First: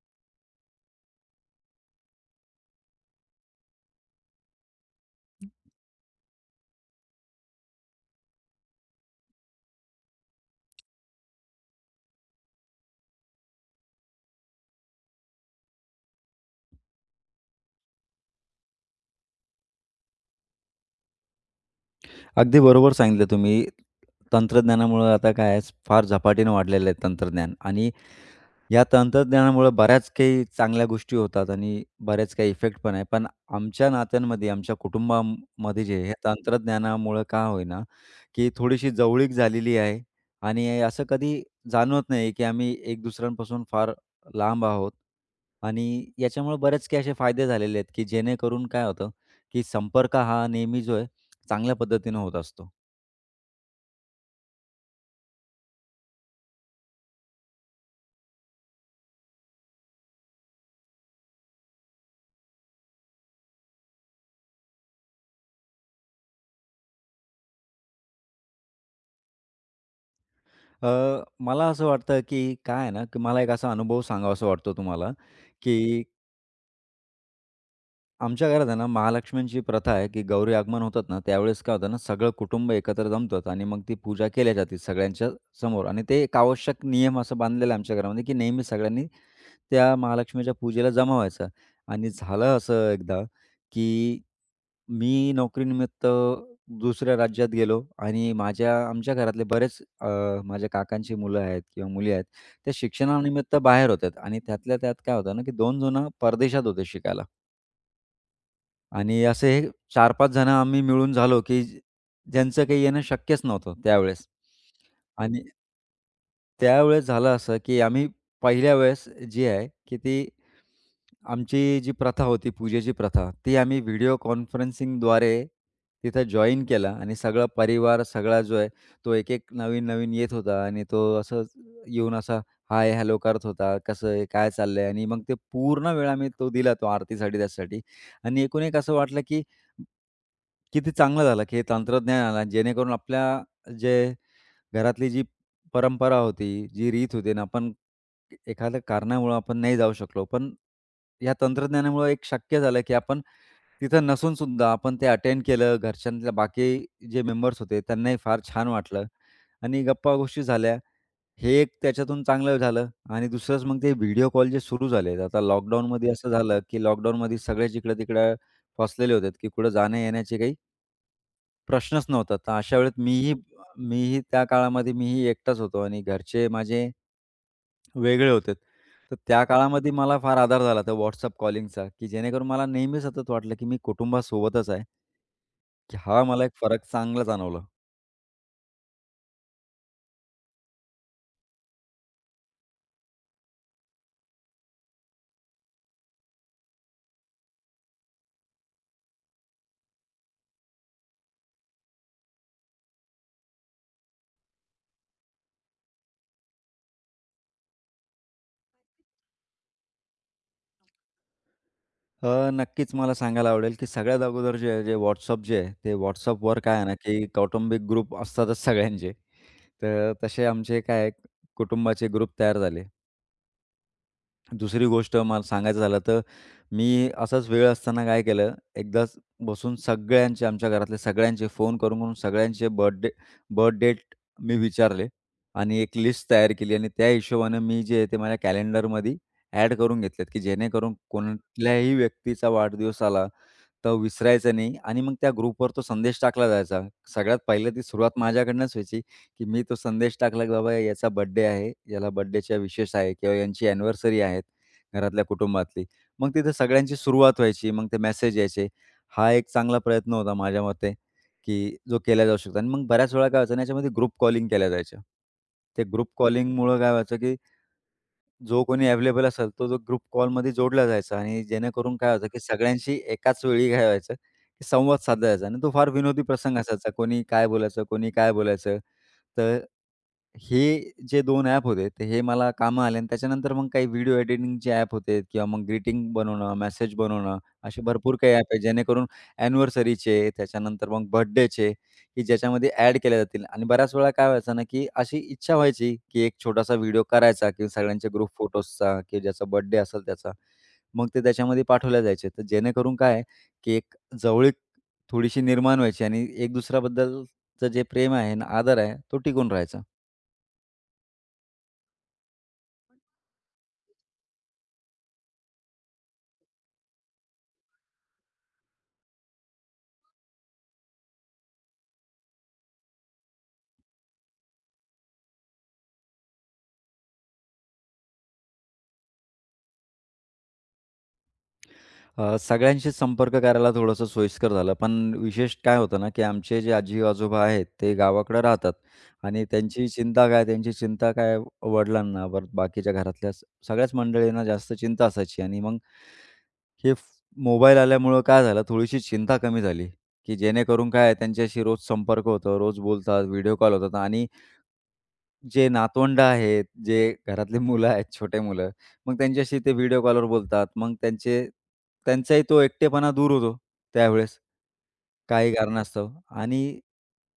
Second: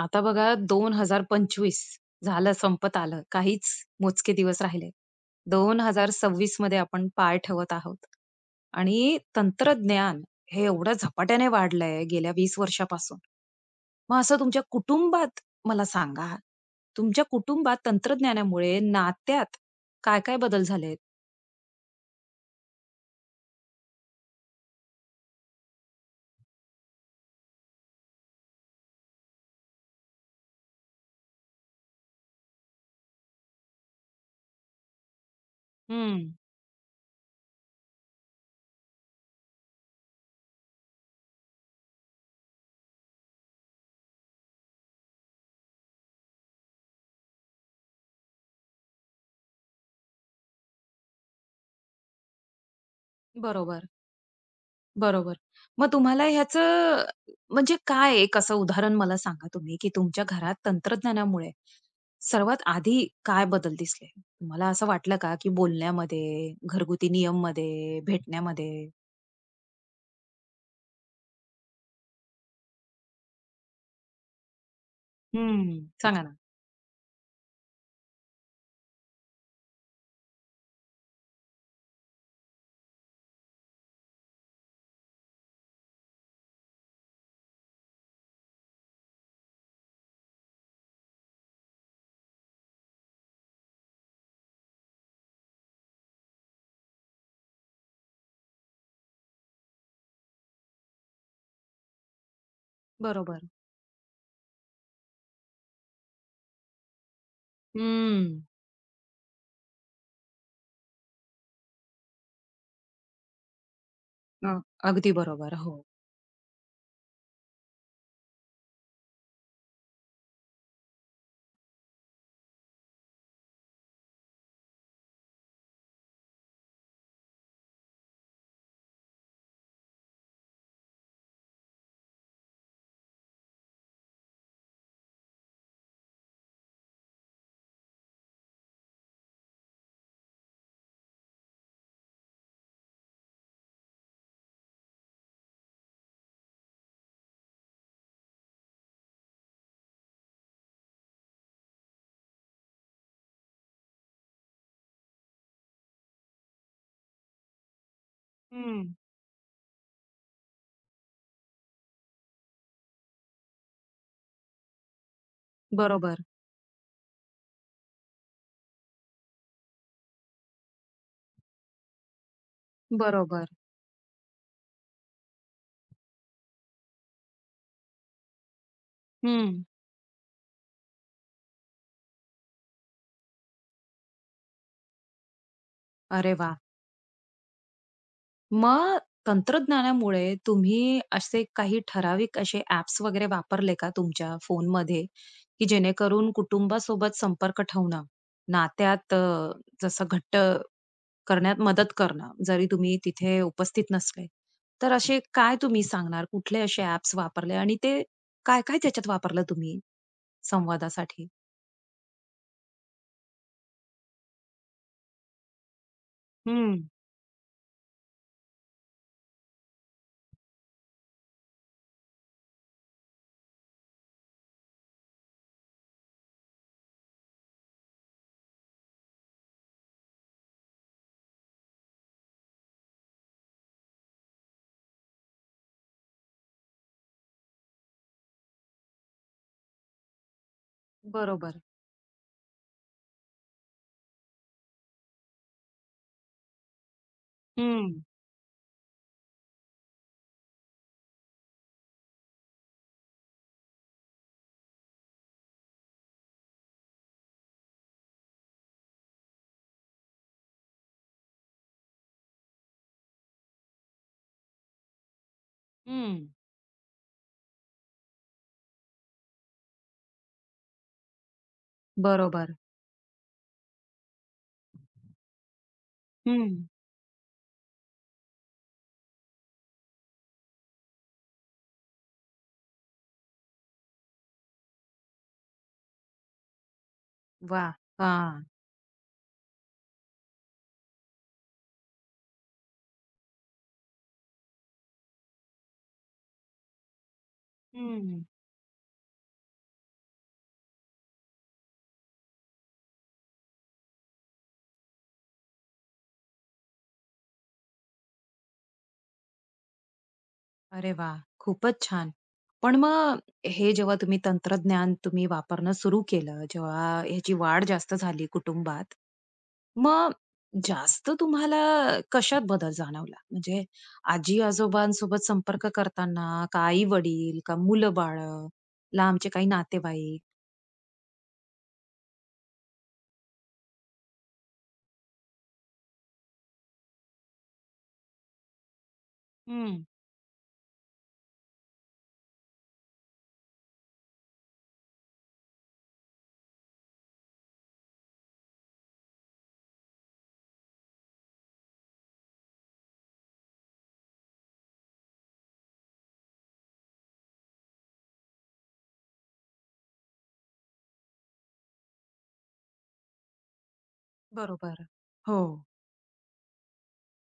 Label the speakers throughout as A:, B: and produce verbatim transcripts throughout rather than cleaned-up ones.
A: आता बघा दोन हजार पंचवीस झालं संपत आलं. काहीच मोजके दिवस राहिले. दोन हजार सव्वीस मध्ये आपण पाय ठेवत आहोत आणि तंत्रज्ञान हे एवढं झपाट्याने वाढलंय गेल्या वीस वर्षापासून. मग असं तुमच्या कुटुंबात मला सांगा, तुमच्या कुटुंबात तंत्रज्ञानामुळे नात्यात काय-काय बदल झालेत?
B: अगदी बरोबर सांगितलं तुम्ही. तंत्रज्ञानामुळं आता काय आहे, फार झपाटीनं वाढलेलं आहे तंत्रज्ञान आणि या तंत्रज्ञानामुळं बऱ्याच काही चांगल्या गोष्टी होतात आणि बऱ्याच काही इफेक्ट पण आहे. पण आमच्या नात्यांमध्ये, आमच्या कुटुंबामध्ये जे हे
A: हं,
B: तंत्रज्ञानामुळं का होईना, की थोडीशी जवळीक झालेली आहे आणि असं कधी जाणवत नाही, की आम्ही एक दुसऱ्यांपासून फार लांब आहोत आणि याच्यामुळे बरेच काही असे फायदे झालेले आहेत, की जेणेकरून काय होतं, की संपर्क हा नेहमी जो आहे, चांगल्या पद्धतीनं होत असतो.
A: बरोबर. बरोबर. मग तुम्हाला ह्याचं म्हणजे काय एक असं उदाहरण मला सांगा तुम्ही, की तुमच्या घरात तंत्रज्ञानामुळे सर्वात आधी काय बदल दिसले? तुम्हाला असं वाटलं का, की बोलण्यामध्ये, घरगुती नियम नियममध्ये, भेटण्यामध्ये?
B: अ, मला असं वाटतं, की काय आहे ना, की मला एक असा अनुभव सांगावासा वाटतो तुम्हाला,
A: हं.
B: की
A: सांगा ना.
B: आमच्या घरात आहे ना, महालक्ष्मींची प्रथा आहे, की गौरी आगमन होतात ना, त्यावेळेस काय होतं ना, सगळं कुटुंब एकत्र जमतात आणि मग ती पूजा केल्या जाते सगळ्यांच्या समोर आणि ते एक आवश्यक नियम असं बांधलेला आहे आमच्या घरामध्ये, की नेहमी सगळ्यांनी त्या महालक्ष्मीच्या पूजेला जमा व्हायचा आणि झालं असं एकदा, की मी नोकरीनिमित्त दुसऱ्या राज्यात गेलो आणि माझ्या आमच्या घरातले बरेच अ, माझ्या काकांची मुलं आहेत किंवा मुली आहेत, त्या
A: बरोबर.
B: शिक्षणानिमित्त बाहेर होत्या आणि त्यातल्या त्यात काय होतं ना, की दोन जण परदेशात होते शिकायला.
A: हं.
B: आणि असे हे चार पाच जण आम्ही मिळून झालो, की ज्यांचं काही येणं शक्यच नव्हतं त्यावेळेस.
A: हां. अगदी
B: आणि
A: बरोबर. हो.
B: त्यावेळेस झालं असं, की आम्ही पहिल्या वेळेस जी आहे, की ती आमची जी प्रथा होती पूजेची प्रथा, ती आम्ही व्हिडिओ कॉन्फरन्सिंगद्वारे तिथं जॉईन केला आणि सगळा परिवार सगळा जो आहे, तो एक-एक नवीन-नवीन येत होता आणि तो असंच येऊन असा हाय हॅलो करत होता. कसं आहे? काय चाललंय? आणि मग ते पूर्ण वेळ आम्ही तो दिला तो आरतीसाठी त्यासाठी. आणि एकूण एक असं वाटलं की किती चांगलं झालं की हे तंत्रज्ञान आलं जेणेकरून आपल्या जे घरातली जी परंपरा होती, जी रीत होती ना आपण एखाद्या कारणामुळं आपण नाही जाऊ शकलो. पण या तंत्रज्ञानामुळे एक शक्य झालं की आपण तिथं नसून सुद्धा आपण ते अटेंड केलं. घरच्यांतल्या बाकी जे मेंबर्स होते त्यांनाही फार छान
A: हं.
B: वाटलं आणि गप्पा गोष्टी झाल्या. हे एक त्याच्यातून चांगलं झालं आणि दुसरंच मग ते व्हिडिओ कॉल जे सुरू झालेत. आता लॉकडाऊनमध्ये
A: बरोबर,
B: असं झालं, की लॉकडाऊनमध्ये सगळेच इकडं-तिकडं फसलेले होते, की कुठं जाण्या-येण्याचे काही प्रश्नच नव्हता. तर अशा वेळेत मीही
A: बरोबर.
B: मीही त्या काळामध्ये मीही एकटाच होतो आणि घरचे माझे वेगळे होते. तर त्या
A: हं.
B: काळामध्ये मला फार आधार झाला त्या WhatsApp कॉलिंगचा, की जेणेकरून मला नेहमी सतत वाटलं, की मी कुटुंबासोबतच आहे. की हा
A: अरे
B: मला एक
A: वाह!
B: फरक चांगला जाणवला.
A: मग तंत्रज्ञानामुळे तुम्ही असे काही ठराविक असे ॲप्स वगैरे वापरले का तुमच्या फोनमध्ये, की जेणेकरून कुटुंबासोबत संपर्क ठेवणं, नात्यात अ, जसं घट्ट करण्यात मदत करणं, जरी तुम्ही तिथे उपस्थित नसले. तर असे काय तुम्ही सांगणार? कुठले असे ॲप्स वापरले आणि ते काय-काय त्याच्यात वापरलं तुम्ही संवादासाठी?
B: अ, नक्कीच मला सांगायला आवडेल, की सगळ्यात अगोदर जे आहे, जे WhatsApp जे आहे, ते WhatsAppवर काय
A: हं.
B: आहे ना, की कौटुंबिक ग्रुप असतातच सगळ्यांचे. तर तसे आमचे काय आहे, कुटुंबाचे ग्रुप तयार झाले. दुसरी गोष्ट मला सांगायचं झालं तर मी असाच वेळ असताना काय केलं, एकदाच बसून सगळ्यांचे, आमच्या घरातले सगळ्यांचे फोन करून, करून सगळ्यांचे बर्थडे बर्थ डेट मी विचारले आणि एक लिस्ट तयार केली आणि त्या हिशोबाने मी जे आहे ते माझ्या कॅलेंडरमध्ये ॲड करून घेतलेत, की जेणेकरून
A: बरोबर.
B: कोणत्याही व्यक्तीचा वाढदिवस आला तर विसरायचं नाही आणि मग त्या ग्रुपवर तो संदेश टाकला जायचा. सगळ्यात पहिलं ती
A: हं,
B: सुरुवात माझ्याकडनंच व्हायची, की मी तो संदेश टाकला, की बाबा याचा बर्थडे आहे, याला बर्थडेच्या विशेष आहे किंवा यांची अॅनिव्हर्सरी आहे घरातल्या कुटुंबातली. मग तिथे सगळ्यांची सुरुवात व्हायची. मग ते मेसेज यायचे. हा एक चांगला प्रयत्न होता माझ्या मते, की जो केला जाऊ शकतो आणि मग बऱ्याच वेळा काय व्हायचं ना, याच्यामध्ये ग्रुप कॉलिंग केल्या जायच्या. ते ग्रुप
A: हं.
B: कॉलिंगमुळं काय व्हायचं, की जो कोणी अवेलेबल असेल, तो जो ग्रुप कॉलमध्ये जोडला जायचा आणि जेणेकरून काय होतं, की
A: बरोबर.
B: सगळ्यांशी एकाच वेळी काय व्हायचं, की संवाद साधायचा आणि तो फार विनोदी प्रसंग
A: हं.
B: असायचा. कोणी काय बोलायचं, कोणी काय बोलायचं. तर हे जे दोन ॲप होते, ते हे मला कामं आले आणि त्याच्यानंतर मग काही व्हिडिओ एडिटिंगचे ॲप होते किंवा मग ग्रीटिंग बनवणं, मेसेज बनवणं,
A: वाह!
B: असे भरपूर काही ॲप
A: हां.
B: आहे, जेणेकरून अॅनिव्हर्सरीचे, त्याच्यानंतर मग बर्थडेचे, की ज्याच्यामध्ये ॲड केल्या जातील आणि बऱ्याच वेळा काय व्हायचं ना, की अशी इच्छा व्हायची, की एक छोटासा व्हिडिओ करायचा किंवा सगळ्यांच्या
A: हं.
B: ग्रुप फोटोजचा किंवा ज्याचा बर्थडे असेल त्याचा. मग ते त्याच्यामध्ये पाठवल्या जायचे. तर जेणेकरून काय आहे, की एक जवळीक थोडीशी निर्माण व्हायची आणि एक दुसऱ्याबद्दलचं जे प्रेम आहे आणि आदर आहे, तो टिकून राहायचा.
A: अरे वा, खूपच छान. पण मग हे जेव्हा तुम्ही तंत्रज्ञान तुम्ही वापरणं सुरू केलं, जेव्हा ह्याची वाढ जास्त झाली कुटुंबात, मग जास्त तुम्हाला कशात बदल जाणवला? म्हणजे आजी-आजोबांसोबत संपर्क करताना का आई-वडील, का मुलं-बाळं, लांबचे काही नातेवाईक?
B: अ, सगळ्यांशीच संपर्क करायला थोडंसं सोयीस्कर झालं. पण विशेष काय होतं ना, की आमचे जे आजी-आजोबा आहेत, ते गावाकडे राहतात आणि
A: हं.
B: त्यांची चिंता काय, त्यांची चिंता काय वडिलांना, परत बाकीच्या घरातल्या स सगळ्याच मंडळींना जास्त चिंता असायची आणि मग हे फ मोबाईल आल्यामुळं काय झालं, थोडीशी चिंता कमी झाली, की जेणेकरून काय त्यांच्याशी रोज संपर्क होतो, रोज बोलतात, व्हिडिओ कॉल होतात आणि जे नातवंड आहेत, जे घरातले मुलं आहेत, छोटे मुलं, मग त्यांच्याशी ते व्हिडिओ कॉलवर बोलतात. मग त्यांचे त्यांचाही तो एकटेपणा दूर होतो त्यावेळेस,
A: बरोबर. हो.
B: काही कारणास्तव. आणि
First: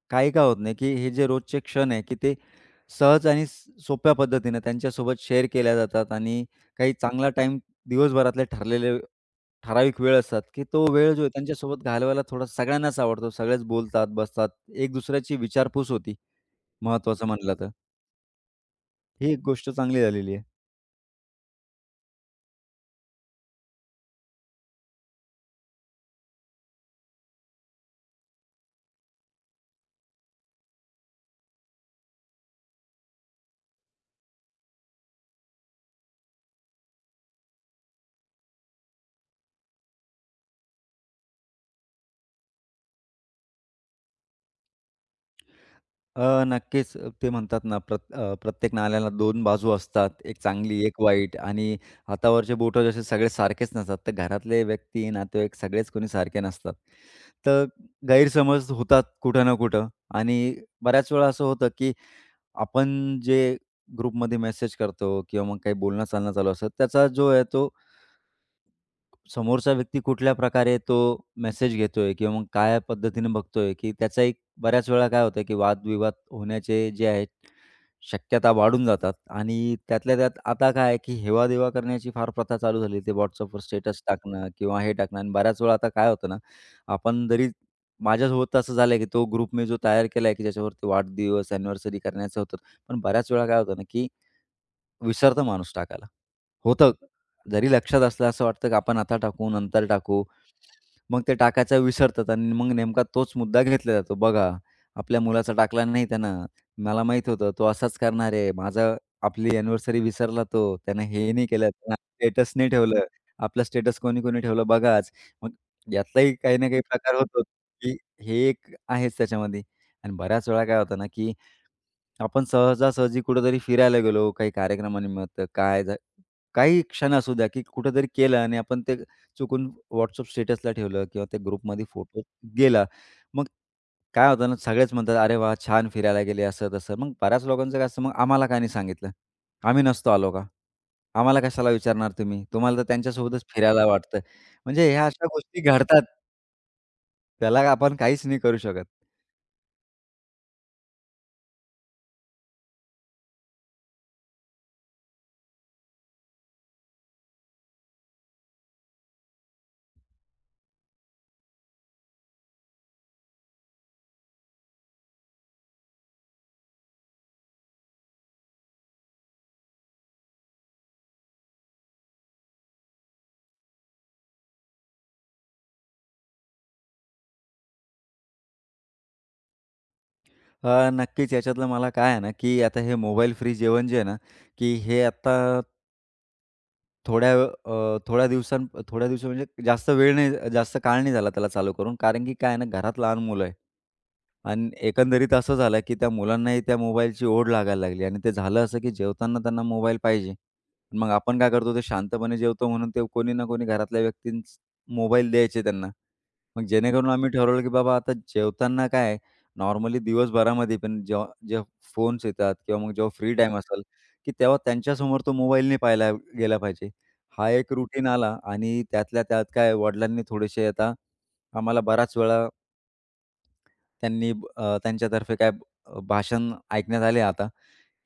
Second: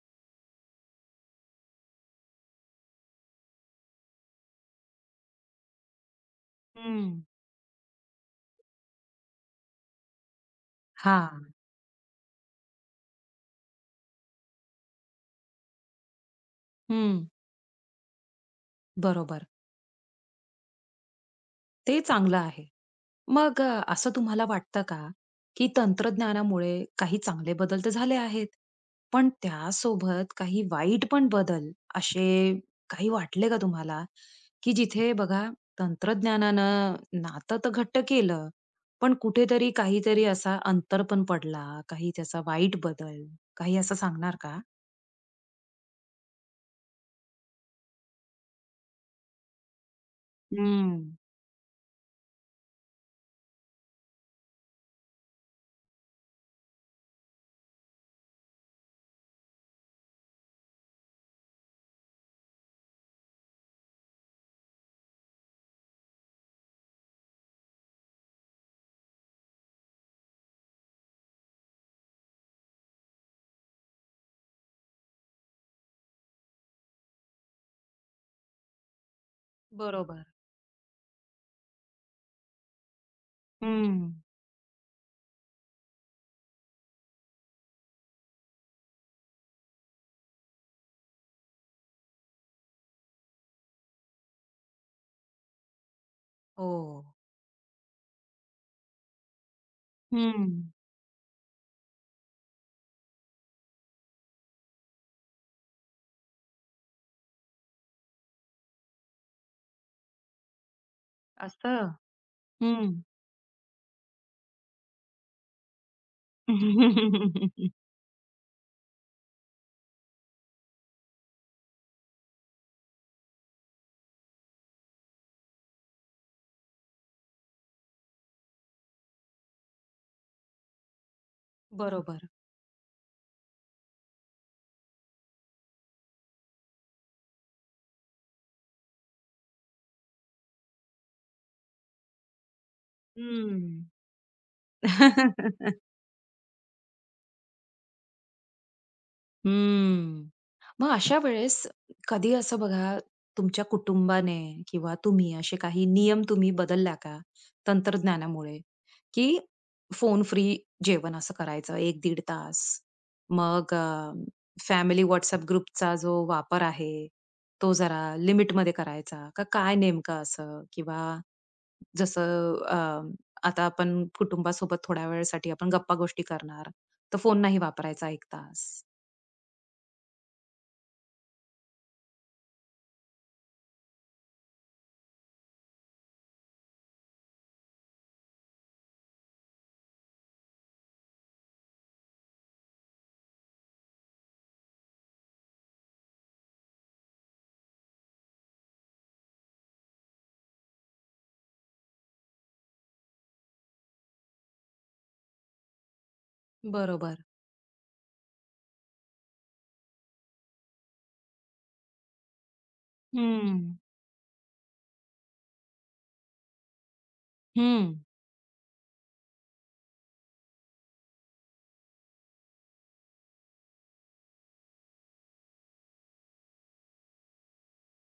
B: काही का होत नाही, की हे जे रोजचे क्षण आहे, की ते सहज आणि स सोप्या पद्धतीनं त्यांच्यासोबत शेअर केल्या जातात आणि काही
A: हं.
B: चांगला टाईम दिवसभरातले ठरलेले ठराविक वेळ असतात, की तो वेळ जो आहे
A: हां.
B: त्यांच्यासोबत घालवायला थोडा सगळ्यांनाच आवडतो. सगळेच बोलतात, बसतात. एक दुसऱ्याची विचारपूस होती,
A: हं.
B: महत्त्वाचं म्हणलं तर. ही एक
A: बरोबर.
B: गोष्ट चांगली झालेली आहे.
A: ते चांगलं आहे. मग अ, असं तुम्हाला वाटतं का, की तंत्रज्ञानामुळे काही चांगले बदल तर झाले आहेत, पण त्यासोबत काही वाईट पण बदल असे काही वाटले का तुम्हाला, की जिथे बघा तंत्रज्ञानानं नातं तर घट्ट केलं, पण कुठेतरी काहीतरी असा अंतर पण पडला, काही त्याचा वाईट बदल, काही असं सांगणार का?
B: अ, नक्कीच अ, ते म्हणतात ना प्रत अ, प्रत्येक नाण्याला दोन बाजू असतात. एक चांगली,
A: हं,
B: एक वाईट आणि हातावरचे बोटं जसे सगळे सारखेच नसतात. तर घरातले व्यक्ती, नातेवाईक सगळेच कोणी सारखे नसतात. तर गैरसमज होतात कुठं ना कुठं आणि बऱ्याच वेळा असं होतं, की आपण जे ग्रुपमध्ये मेसेज करतो किंवा मग काही बोलणं-चालणं चालू असतं, त्याचा जो आहे तो समोरचा व्यक्ती कुठल्या प्रकारे तो मेसेज घेतोय किंवा मग काय पद्धतीने बघतोय, की त्याचा एक बऱ्याच वेळा काय होतं, की वादविवाद होण्याचे जे आहेत, शक्यता वाढून जातात आणि त्यातल्या
A: बरोबर.
B: त्यात आता काय आहे, की हेवा करण्याची फार प्रथा चालू झाली. ते WhatsAppवर स्टेटस
A: हं.
B: टाकणं किंवा हे टाकणं आणि बऱ्याच वेळा आता काय होतं ना, आपण जरी माझ्यासोबत असं झालंय, की तो ग्रुप मी जो तयार केलाय, की ज्याच्यावरती वाढदिवस, अॅनिव्हर्सरी करण्याचं होतं. पण बऱ्याच वेळा काय होतं ना, की विसरतो माणूस टाकायला. होतं.
A: हो.
B: जरी लक्षात असलं असं वाटतं की आपण आता टाकू, नंतर टाकू.
A: हं.
B: मग ते टाकायचं विसरतात आणि मग नेमका तोच मुद्दा घेतला जातो. बघा, आपल्या मुलाचा टाकला नाही त्यानं. मला माहीत होतं तो असाच करणार आहे. माझं आपली अॅनिव्हर्सरी विसरला तो. त्यानं हे नाही केलं,
A: असं?
B: त्यानं स्टेटस नाही
A: हं.
B: ठेवलं. आपला स्टेटस कोणी-कोणी ठेवलं बघाच. मग यातलाही काही ना काही प्रकार होतो, की हे एक आहेच त्याच्यामध्ये. आणि बऱ्याच वेळा काय होतं ना की आपण सहजासहजी कुठेतरी फिरायला गेलो, काही कार्यक्रमानिमित्त, काय झा काही क्षण असू द्या, की कुठेतरी केलं आणि आपण ते चुकून WhatsApp स्टेटसला ठेवलं किंवा त्या ग्रुपमध्ये फोटो
A: बरोबर.
B: गेला. मग काय होतं ना, सगळेच म्हणतात, "अरे वाह! छान फिरायला गेले." असं-तसं. मग बऱ्याच लोकांचं काय असतं, "मग आम्हाला का नाही सांगितलं? आम्ही नसतो आलो का? आम्हाला कशाला विचारणार तुम्ही? तुम्हाला तर त्यांच्यासोबतच फिरायला
A: हम्म.
B: वाटतं." म्हणजे ह्या अशा गोष्टी घडतात. त्याला आपण काहीच नाही करू शकत.
A: हम्म. मग अशा वेळेस कधी असं बघा तुमच्या कुटुंबाने किंवा तुम्ही असे काही नियम तुम्ही बदलला का तंत्रज्ञानामुळे, की फोन फ्री जेवण असं करायचं एक दीड तास, मग फॅमिली व्हॉट्सअप ग्रुपचा जो वापर आहे तो जरा लिमिट मध्ये करायचा का काय नेमकं असं, किंवा जसं अ, आता आपण कुटुंबासोबत थोड्या वेळसाठी आपण गप्पा-गोष्टी करणार, तर फोन नाही वापरायचा एक तास.
B: अ, नक्कीच याच्यातलं मला काय आहे ना, की आता हे मोबाईल फ्री जेवण जे आहे ना, की हे आता थोड्या अ, थोड्या दिवसां थोड्या दिवसा म्हणजे जास्त वेळ नाही, जास्त काळ नाही झाला त्याला चालू करून. कारण की काय आहे ना, घरात लहान मुलं आहे. आणि एकंदरीत असं झालं, की त्या मुलांनाही त्या मोबाईलची ओढ लागायला लागली आणि ते झालं असं, की जेवताना त्यांना मोबाईल पाहिजे. मग आपण काय करतो, ते शांतपणे जेवतो म्हणून ते कोणी ना कोणी घरातल्या व्यक्तींच मोबाईल द्यायचे त्यांना. मग जेणेकरून
A: बरोबर.
B: आम्ही ठरवलं, की बाबा आता जेवताना काय आहे, नॉर्मली दिवसभरामध्ये पण जेव्हा जेव्हा फोन्स येतात किंवा मग जेव्हा फ्री टाईम
A: हं,
B: असेल, की तेव्हा त्यांच्यासमोर तो मोबाईल नाही पाहिला गेला पाहिजे. हा एक
A: हं.
B: रूटीन आला आणि त्यातल्या त्यात काय वडिलांनी थोडेसे आता आम्हाला बराच वेळा त्यांनी ब- अ, त्यांच्यातर्फे काय ब- अ, भाषण ऐकण्यात आले आता,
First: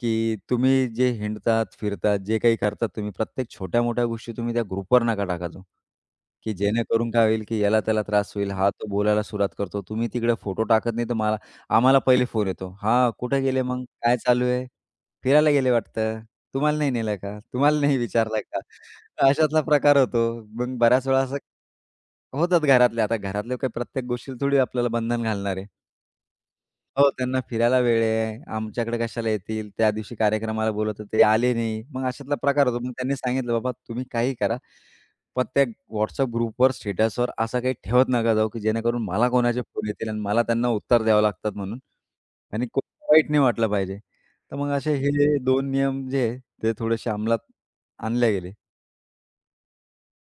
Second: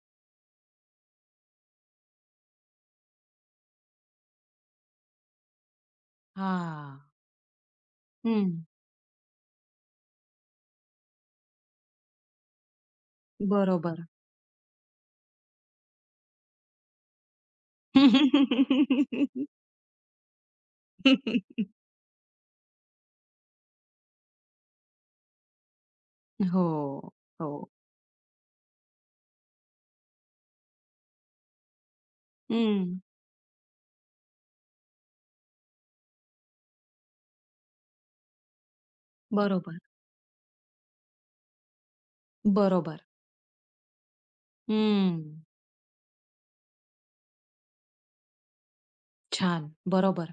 B: की तुम्ही जे हिंडतात, फिरतात, जे काही करतात तुम्ही प्रत्येक छोट्या-मोठ्या गोष्टी तुम्ही त्या ग्रुपवर नका टाका जाऊ, की
A: हां.
B: जेणेकरून काय होईल, की याला त्याला त्रास
A: हं.
B: होईल. हा तो बोलायला सुरुवात करतो. तुम्ही तिकडे फोटो टाकत नाही तर मला आम्हाला पहिले फोन येतो. हां, कुठे गेले मग?
A: बरोबर.
B: काय चालू आहे? फिरायला गेले वाटतं. तुम्हाला नाही नेलं का? तुम्हाला नाही विचारलं का? अशातला प्रकार होतो. मग बऱ्याच वेळा असं होतात घरातले. आता घरातले काही प्रत्येक गोष्टीला थोडी आपल्याला बंधन घालणार आहे.
A: हो,
B: हो, त्यांना
A: हो.
B: फिरायला वेळ आहे. आमच्याकडे कशाला येतील? त्या दिवशी कार्यक्रमाला बोलवतो ते आले नाही. मग अशातला प्रकार होतो. मग
A: हं.
B: त्यांनी सांगितलं, "बाबा तुम्ही काही करा, पण त्या WhatsApp ग्रुपवर, स्टेटसवर असं काही ठेवत नका जाऊ, की जेणेकरून मला कोणाचे
A: बरोबर,
B: फोन येतील आणि मला त्यांना उत्तर द्यावं लागतात म्हणून आणि
A: बरोबर.
B: कोणाला वाईट नाही वाटलं पाहिजे." तर मग असे हे
A: हं.
B: दोन नियम जे आहे, ते थोडेसे अंमलात आणले गेले.
A: छान, बरोबर.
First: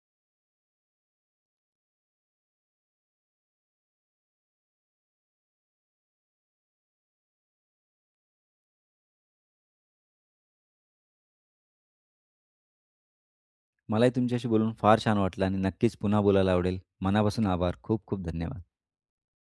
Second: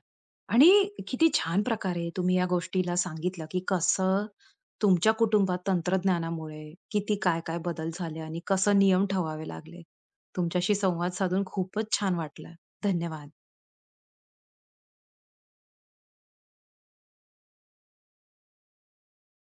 A: आणि किती छान प्रकारे तुम्ही या गोष्टीला सांगितलं, की कसं तुमच्या कुटुंबात तंत्रज्ञानामुळे किती काय-काय बदल झाले आणि कसं नियम ठेवावे लागले. तुमच्याशी संवाद साधून खूपच छान वाटलं. धन्यवाद.
B: मलाही तुमच्याशी बोलून फार छान वाटलं आणि नक्कीच पुन्हा बोलायला आवडेल. मनापासून आभार. खूप खूप धन्यवाद.